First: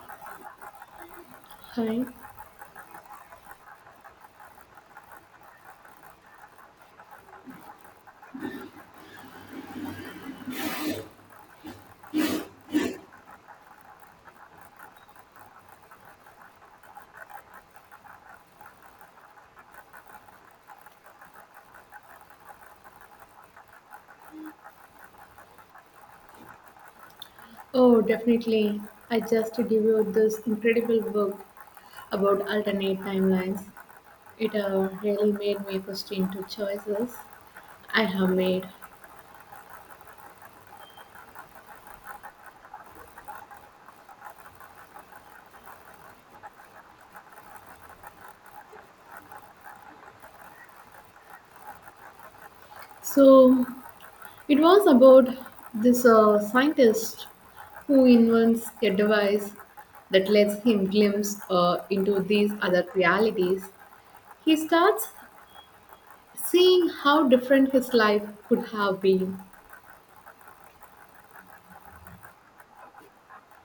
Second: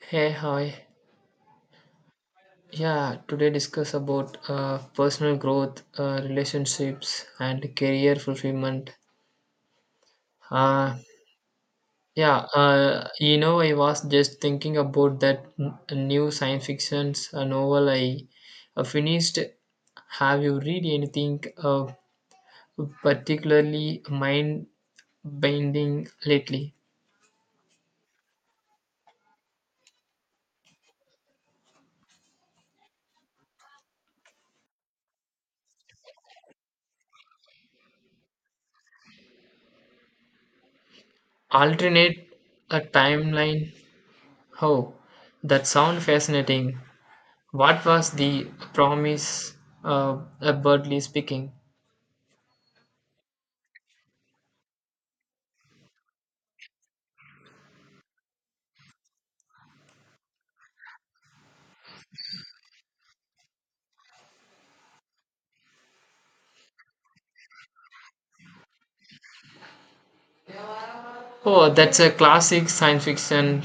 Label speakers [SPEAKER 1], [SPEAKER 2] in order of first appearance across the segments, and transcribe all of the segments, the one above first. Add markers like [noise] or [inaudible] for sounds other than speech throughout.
[SPEAKER 1] Hey, hi.
[SPEAKER 2] Hi.
[SPEAKER 1] Yeah, today discuss about personal growth, relationships, and career fulfillment. Uh, yeah, you know, I was just thinking about that new science fiction novel I finished. Have you read anything particularly mind binding lately?
[SPEAKER 2] Oh, definitely. I just devoured this incredible book about alternate timelines. It really made me question two choices I have made.
[SPEAKER 1] Alternate a timeline. Oh, that sound fascinating. What was the promise? Broadly speaking.
[SPEAKER 2] So, it was about this scientist who invents a device that lets him glimpse into these other realities. He starts seeing how different his life could have been.
[SPEAKER 1] Oh, that's a classic science fiction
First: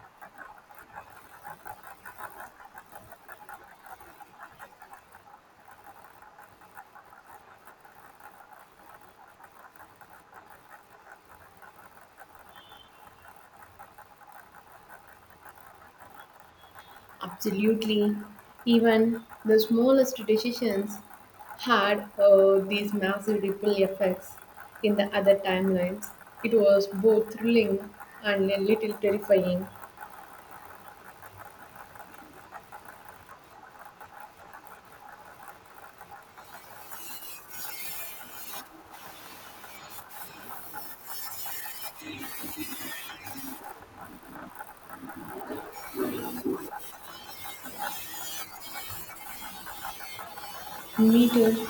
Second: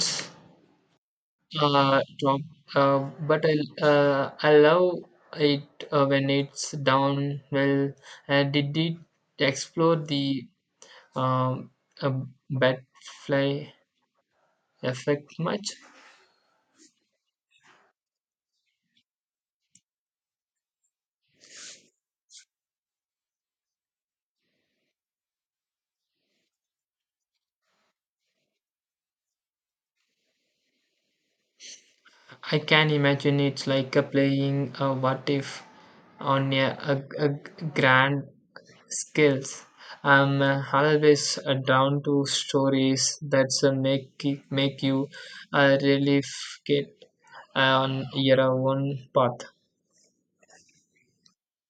[SPEAKER 1] drop. But I love it when it's down well. Did it explore the um, uh, butterfly effect much?
[SPEAKER 2] Absolutely. Even the smallest decisions had these massive ripple effects in the other timelines. It was both thrilling and a little terrifying.
[SPEAKER 1] I can imagine it's like a playing a what if on a grand scales. I'm always down to stories that's make you really get on your own path.
[SPEAKER 2] Me too.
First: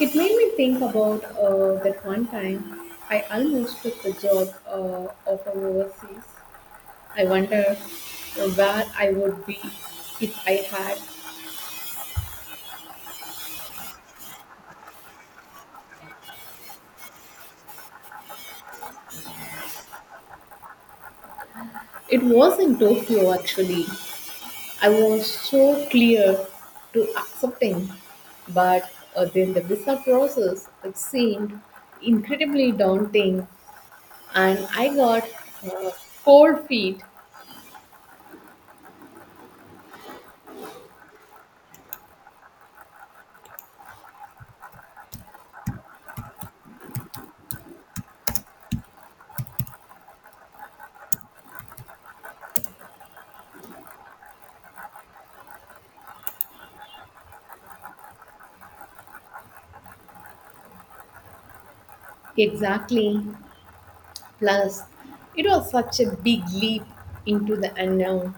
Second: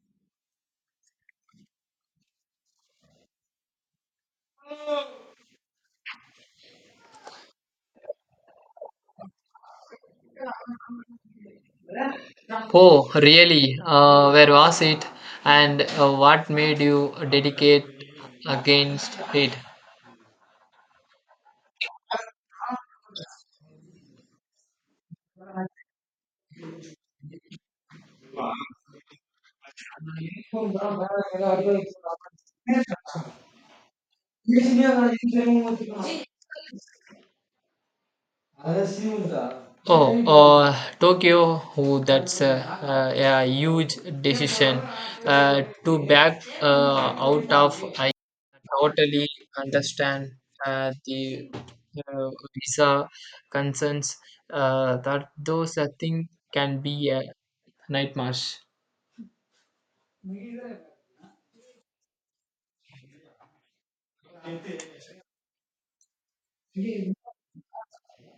[SPEAKER 2] It made me think about that one time I almost took the job of overseas. I wonder where I would be if I had.
[SPEAKER 1] Oh, really? Where was it? And what made you dedicate against it?
[SPEAKER 2] It was in Tokyo actually. I was so clear to accepting, but then the visa process it seemed incredibly daunting, and I got uh,
[SPEAKER 1] [laughs]
[SPEAKER 2] cold feet.
[SPEAKER 1] Oh, Tokyo, who that's a huge decision to back out of. I totally understand the visa concerns that those I think can be a nightmare.
[SPEAKER 2] Exactly. Plus, it was such a big leap into the unknown.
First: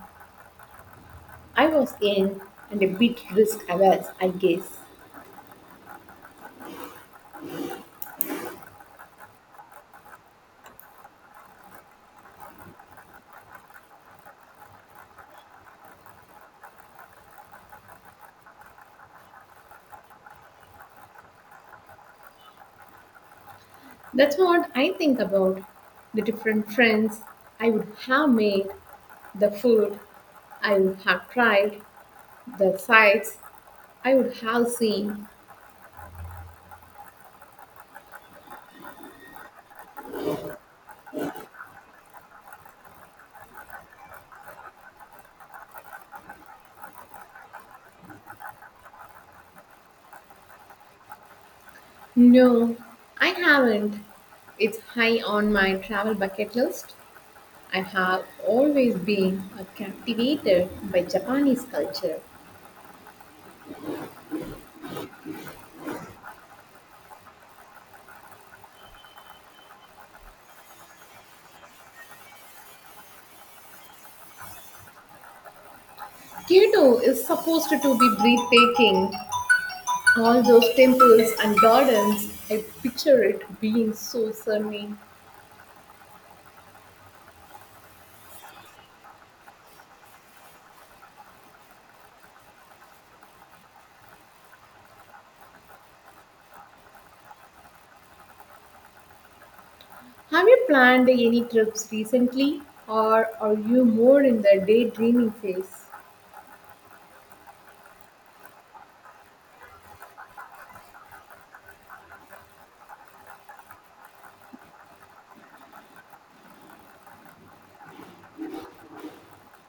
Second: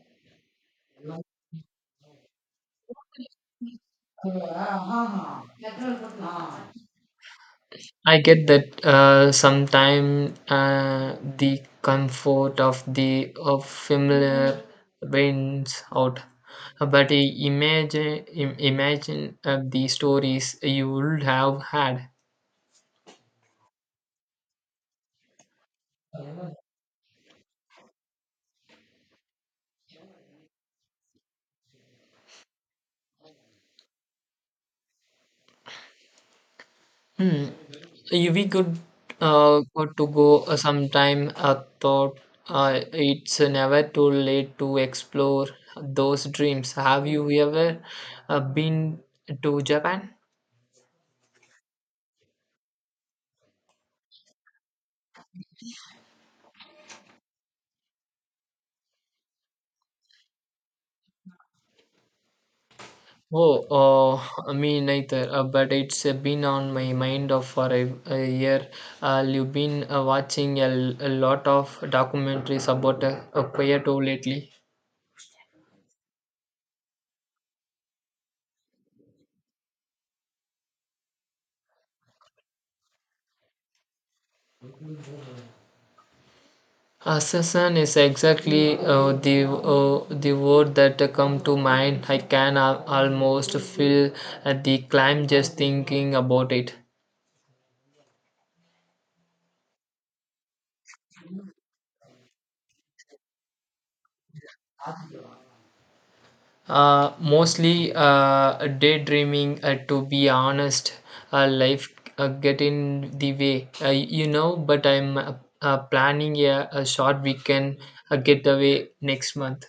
[SPEAKER 2] I was in and a bit risk averse, I guess.
[SPEAKER 1] I get that sometimes the comfort of the of familiar wins out, but imagine the stories you would have had.
[SPEAKER 2] That's what I think about the different friends I would have made, the food I would have tried, the sights I would have seen.
[SPEAKER 1] Hmm. We could go sometime. I thought uh, it's never too late to explore those dreams. Have you ever been to Japan?
[SPEAKER 2] No, I haven't. It's high on my travel bucket list. I have always been captivated by Japanese culture.
[SPEAKER 1] Oh, me neither. But it's been on my mind of for a year. You've been watching a lot of documentaries about Kyoto lately.
[SPEAKER 2] Kyoto is supposed to be breathtaking. All those temples and gardens, I picture it being so serene.
[SPEAKER 1] Assassin is exactly the word that come to mind. I can almost feel the climb just thinking about it.
[SPEAKER 2] Have you planned any trips recently, or are you more in the daydreaming phase?
[SPEAKER 1] Mostly daydreaming, to be honest. Life get in the way, you know. But I'm planning a short weekend getaway next month.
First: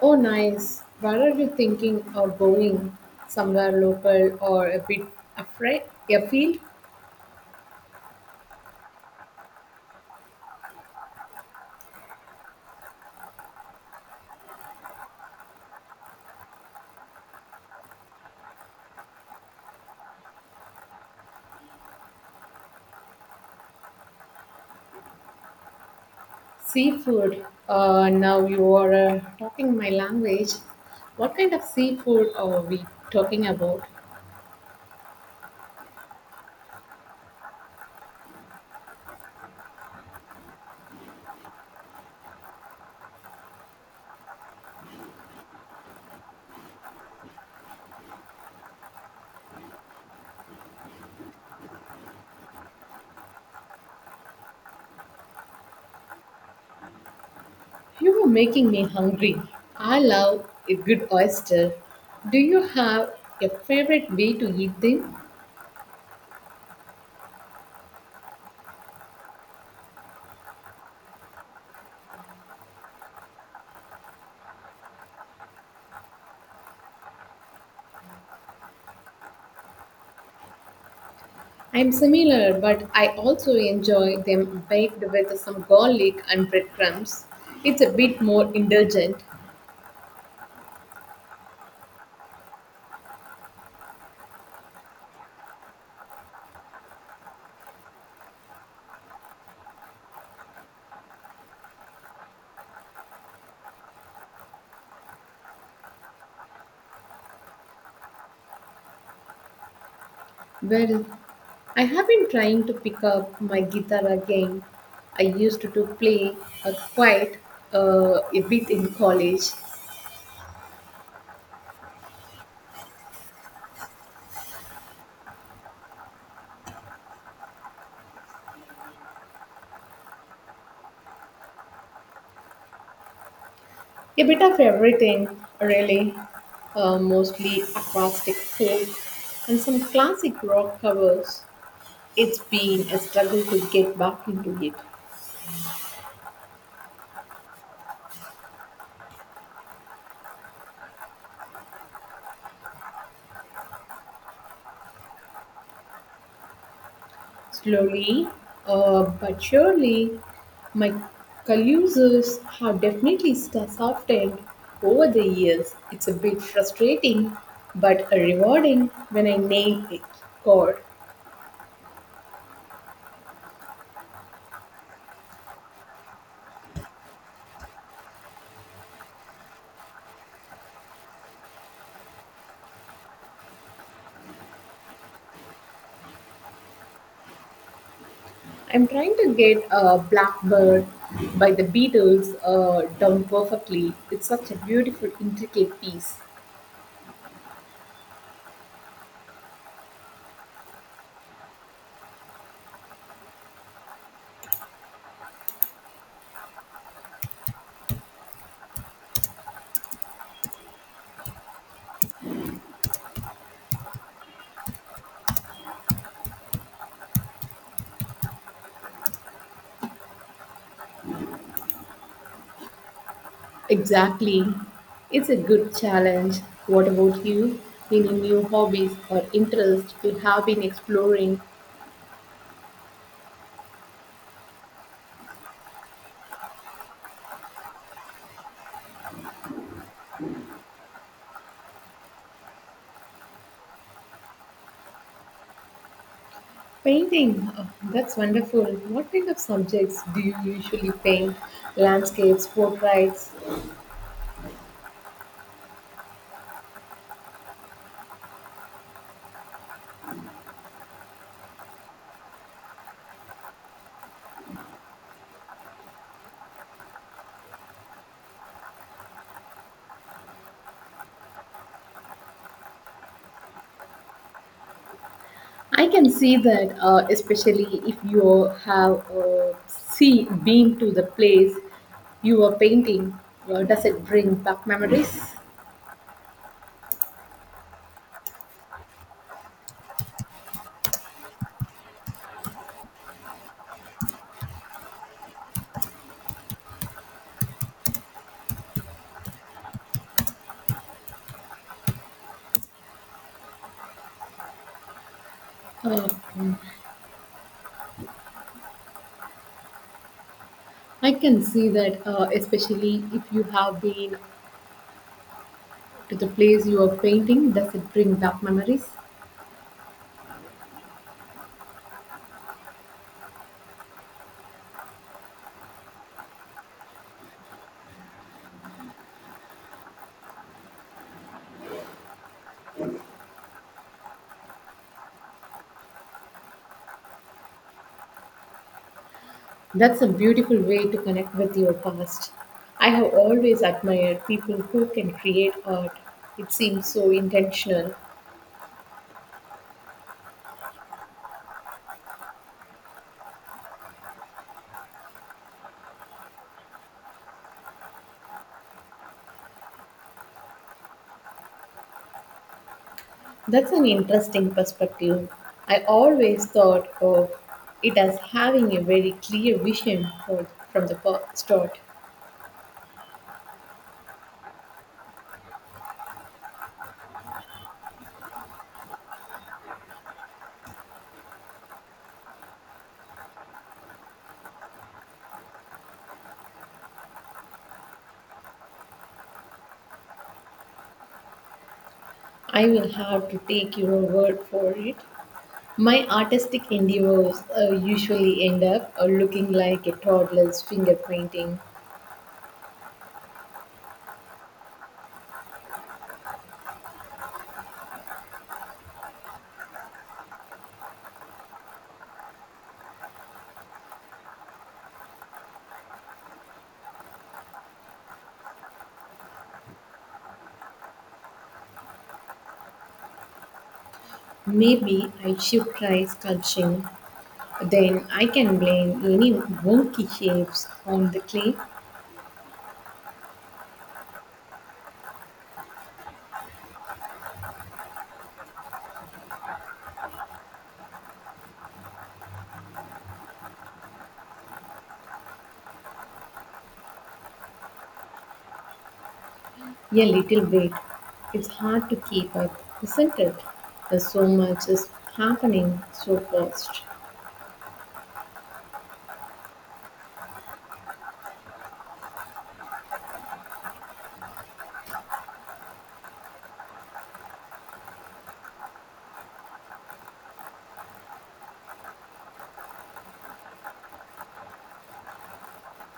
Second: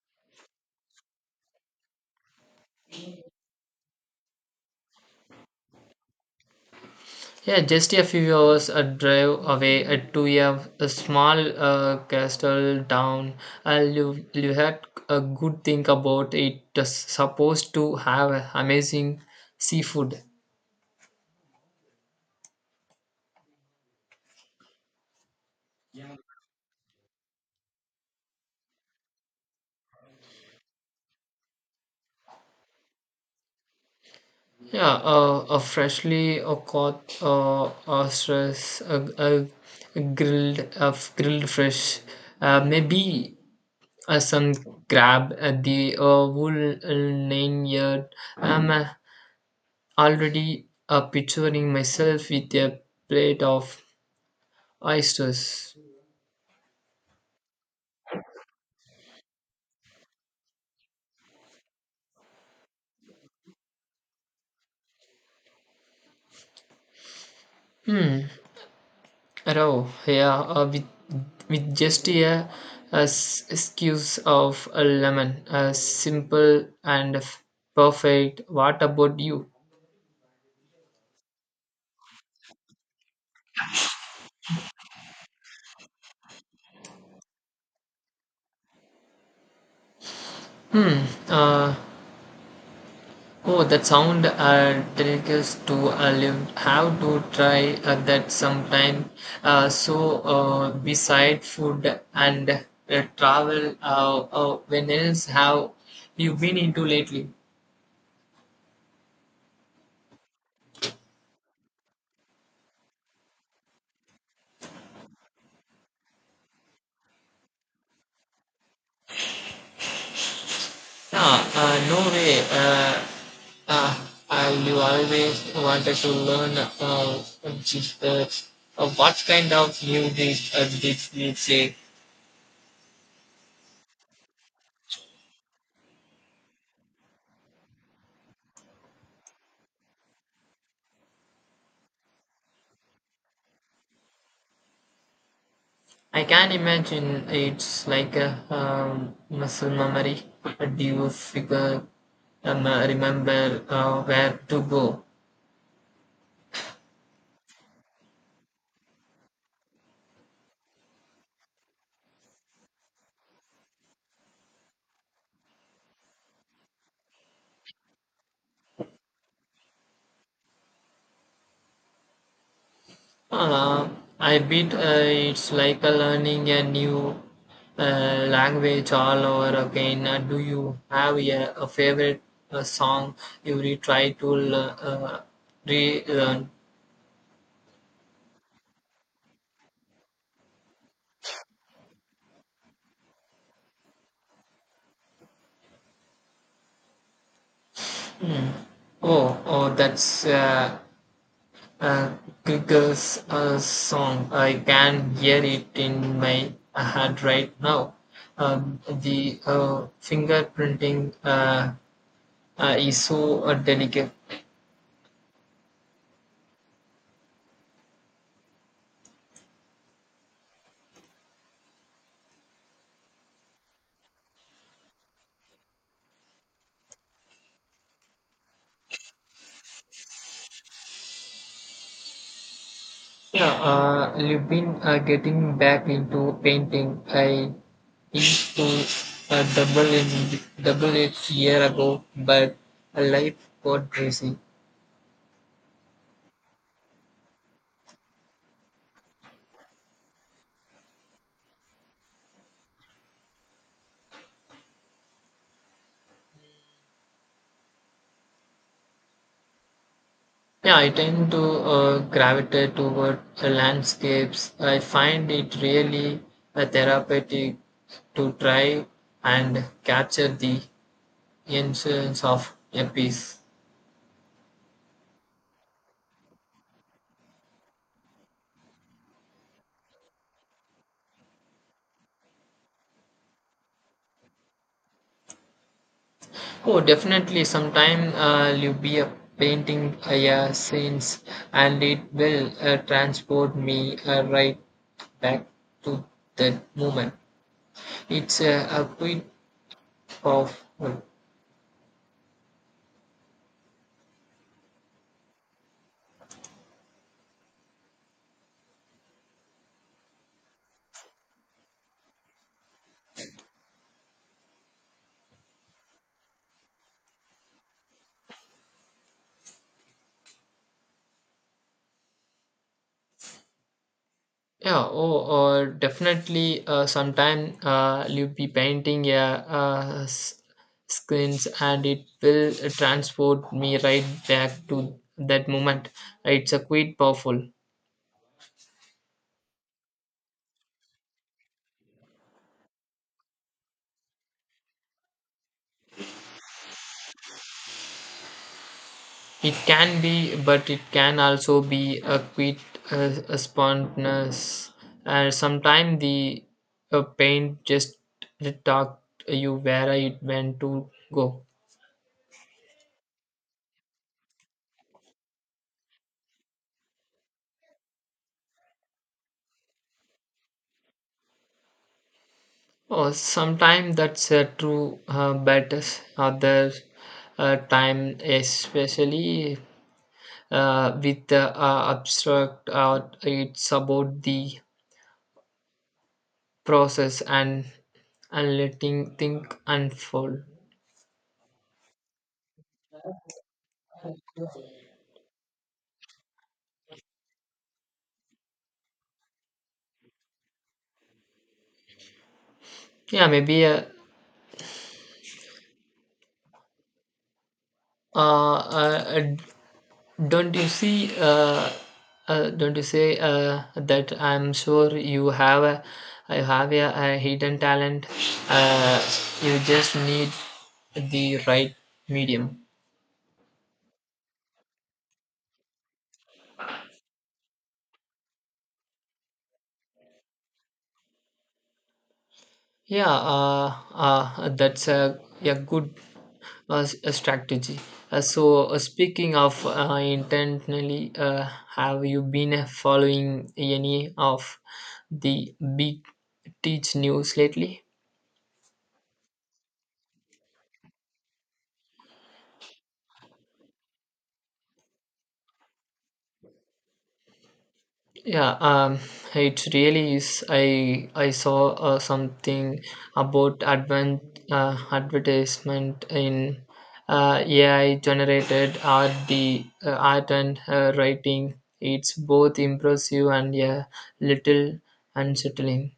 [SPEAKER 2] Oh, nice. Where are you thinking of going? Somewhere local or a bit afraid? Afield?
[SPEAKER 1] Yeah, just a few hours a drive away to a small castle town. You had a good think about it. It's supposed to have amazing seafood.
[SPEAKER 2] Seafood. Now you are talking my language. What kind of seafood are we talking about?
[SPEAKER 1] Yeah, a freshly caught ostrich, a grilled fish, maybe some crab at the whole 9 yard. I'm already picturing myself with a plate of oysters.
[SPEAKER 2] You are making me hungry. I love a good oyster. Do you have a favorite way to eat them?
[SPEAKER 1] Hmm, oh, yeah, with just a squeeze of a lemon, simple and perfect. What about you?
[SPEAKER 2] I'm similar, but I also enjoy them baked with some garlic and breadcrumbs. It's a bit more indulgent.
[SPEAKER 1] Hmm. Uh, oh, that sound delicious to live. Have to try that sometime. Beside food and travel, when else have you been into lately?
[SPEAKER 2] Well, I have been trying to pick up my guitar again. I used to play quite a bit in college.
[SPEAKER 1] Yeah, no way. Uh, you always wanted to learn just, uh, what kind of music did you say?
[SPEAKER 2] A bit of everything, really. Mostly acoustic folk and some classic rock covers. It's been a struggle to get back into it.
[SPEAKER 1] I can't imagine it's like a muscle memory. Do you figure, remember where to go?
[SPEAKER 2] Slowly, but surely, my calluses have definitely softened over the years. It's a bit frustrating, but a rewarding when I nail it. God,
[SPEAKER 1] Uh, I bet it's like learning a new language all over again. Do you have a favorite song you really try to relearn?
[SPEAKER 2] I'm trying to get Blackbird by the Beatles down perfectly. It's such a beautiful, intricate piece.
[SPEAKER 1] Mm. Oh, that's uh, Google's song. I can hear it in my head right now. The fingerprinting is so delicate.
[SPEAKER 2] Exactly. It's a good challenge. What about you? Any new hobbies or interests you have been exploring?
[SPEAKER 1] Yeah, you've been getting back into painting. I into a double in double it year ago, but life got busy.
[SPEAKER 2] Painting, oh, that's wonderful. What kind of subjects do you usually paint? Landscapes, portraits?
[SPEAKER 1] Yeah, I tend to gravitate toward landscapes. I find it really therapeutic to try and capture the essence of a piece.
[SPEAKER 2] I can see that, especially if you have see been to the place you are painting, does it bring back memories?
[SPEAKER 1] Oh, definitely. Sometime you be a painting yeah, scenes, and it will transport me right back to that moment. It's a bit powerful.
[SPEAKER 2] Uh, I can see that, especially if you have been to the place you are painting, does it bring back memories?
[SPEAKER 1] Yeah. Oh, definitely. Sometime you be painting yeah screens, and it will transport me right back to that moment. It's a quite powerful.
[SPEAKER 2] That's a beautiful way to connect with your past. I have always admired people who can create art. It seems so intentional.
[SPEAKER 1] It can be, but it can also be a quite a spontaneous. And sometimes the paint just talk you where it went to go.
[SPEAKER 2] That's an interesting perspective. I always thought of it as having a very clear vision from the start.
[SPEAKER 1] Oh, sometimes that's true, but other time, especially with the abstract art, it's about the process and letting think unfold.
[SPEAKER 2] I will have to take your word for it. My artistic endeavors usually end up looking like a toddler's finger painting.
[SPEAKER 1] Yeah, maybe Uh, uh, don't you see? Don't you say that I'm sure you have a hidden talent. Uh, you just need the right medium.
[SPEAKER 2] Maybe I should try sculpting. Then I can blame any wonky shapes on the clay.
[SPEAKER 1] Yeah, that's a good a strategy. Speaking of intentionally, have you been following any of the big teach news lately?
[SPEAKER 2] A little bit. It's hard to keep up, isn't it? There's so much is happening so fast.
[SPEAKER 1] Yeah, it really is. I saw something about advent advertisement in AI generated art, the art and writing. It's both impressive and yeah, little unsettling.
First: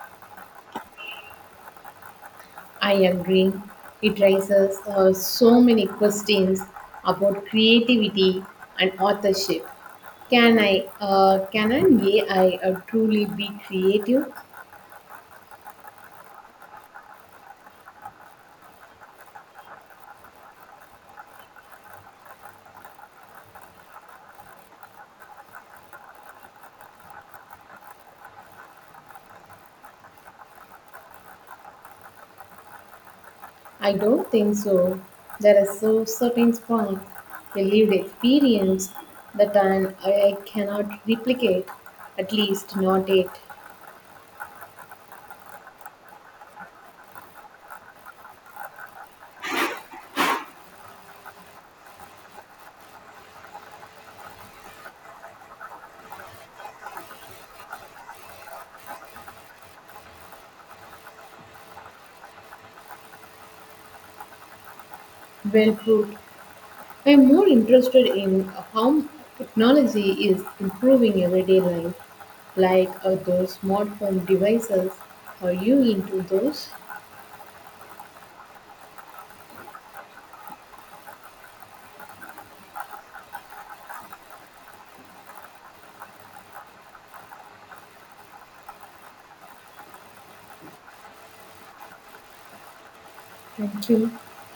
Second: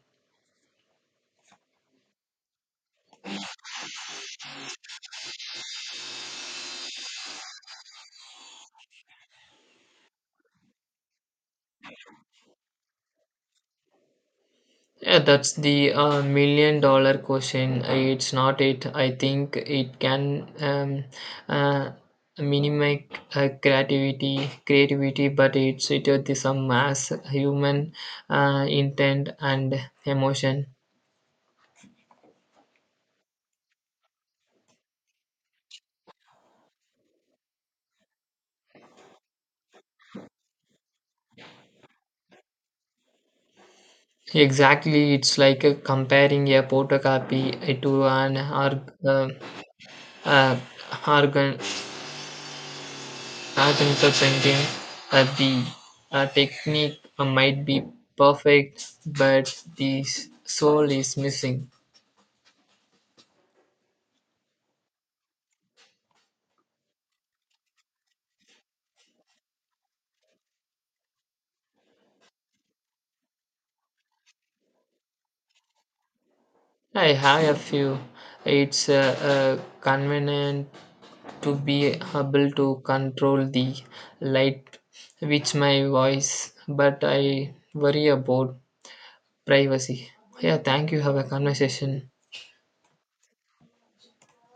[SPEAKER 2] I agree. It raises so many questions about creativity and authorship. Can an AI truly be creative?
[SPEAKER 1] Yeah, that's the million-dollar question. It's not it. I think it can uh, minimize creativity, but it's it with some mass human intent and emotion.
[SPEAKER 2] I don't think so. There is so certain spark, a lived experience that I cannot replicate, at least not it.
[SPEAKER 1] Exactly, it's like comparing a photocopy to an uh, organ. I think the thinking that the technique might be perfect, but the soul is missing.
[SPEAKER 2] Well put. I am more interested in how technology is improving everyday life, like those smartphone devices. Are you into those?
[SPEAKER 1] I have a few. It's convenient to be able to control the light with my voice, but I worry about privacy. Yeah, thank you. Have a conversation.
[SPEAKER 2] Thank you.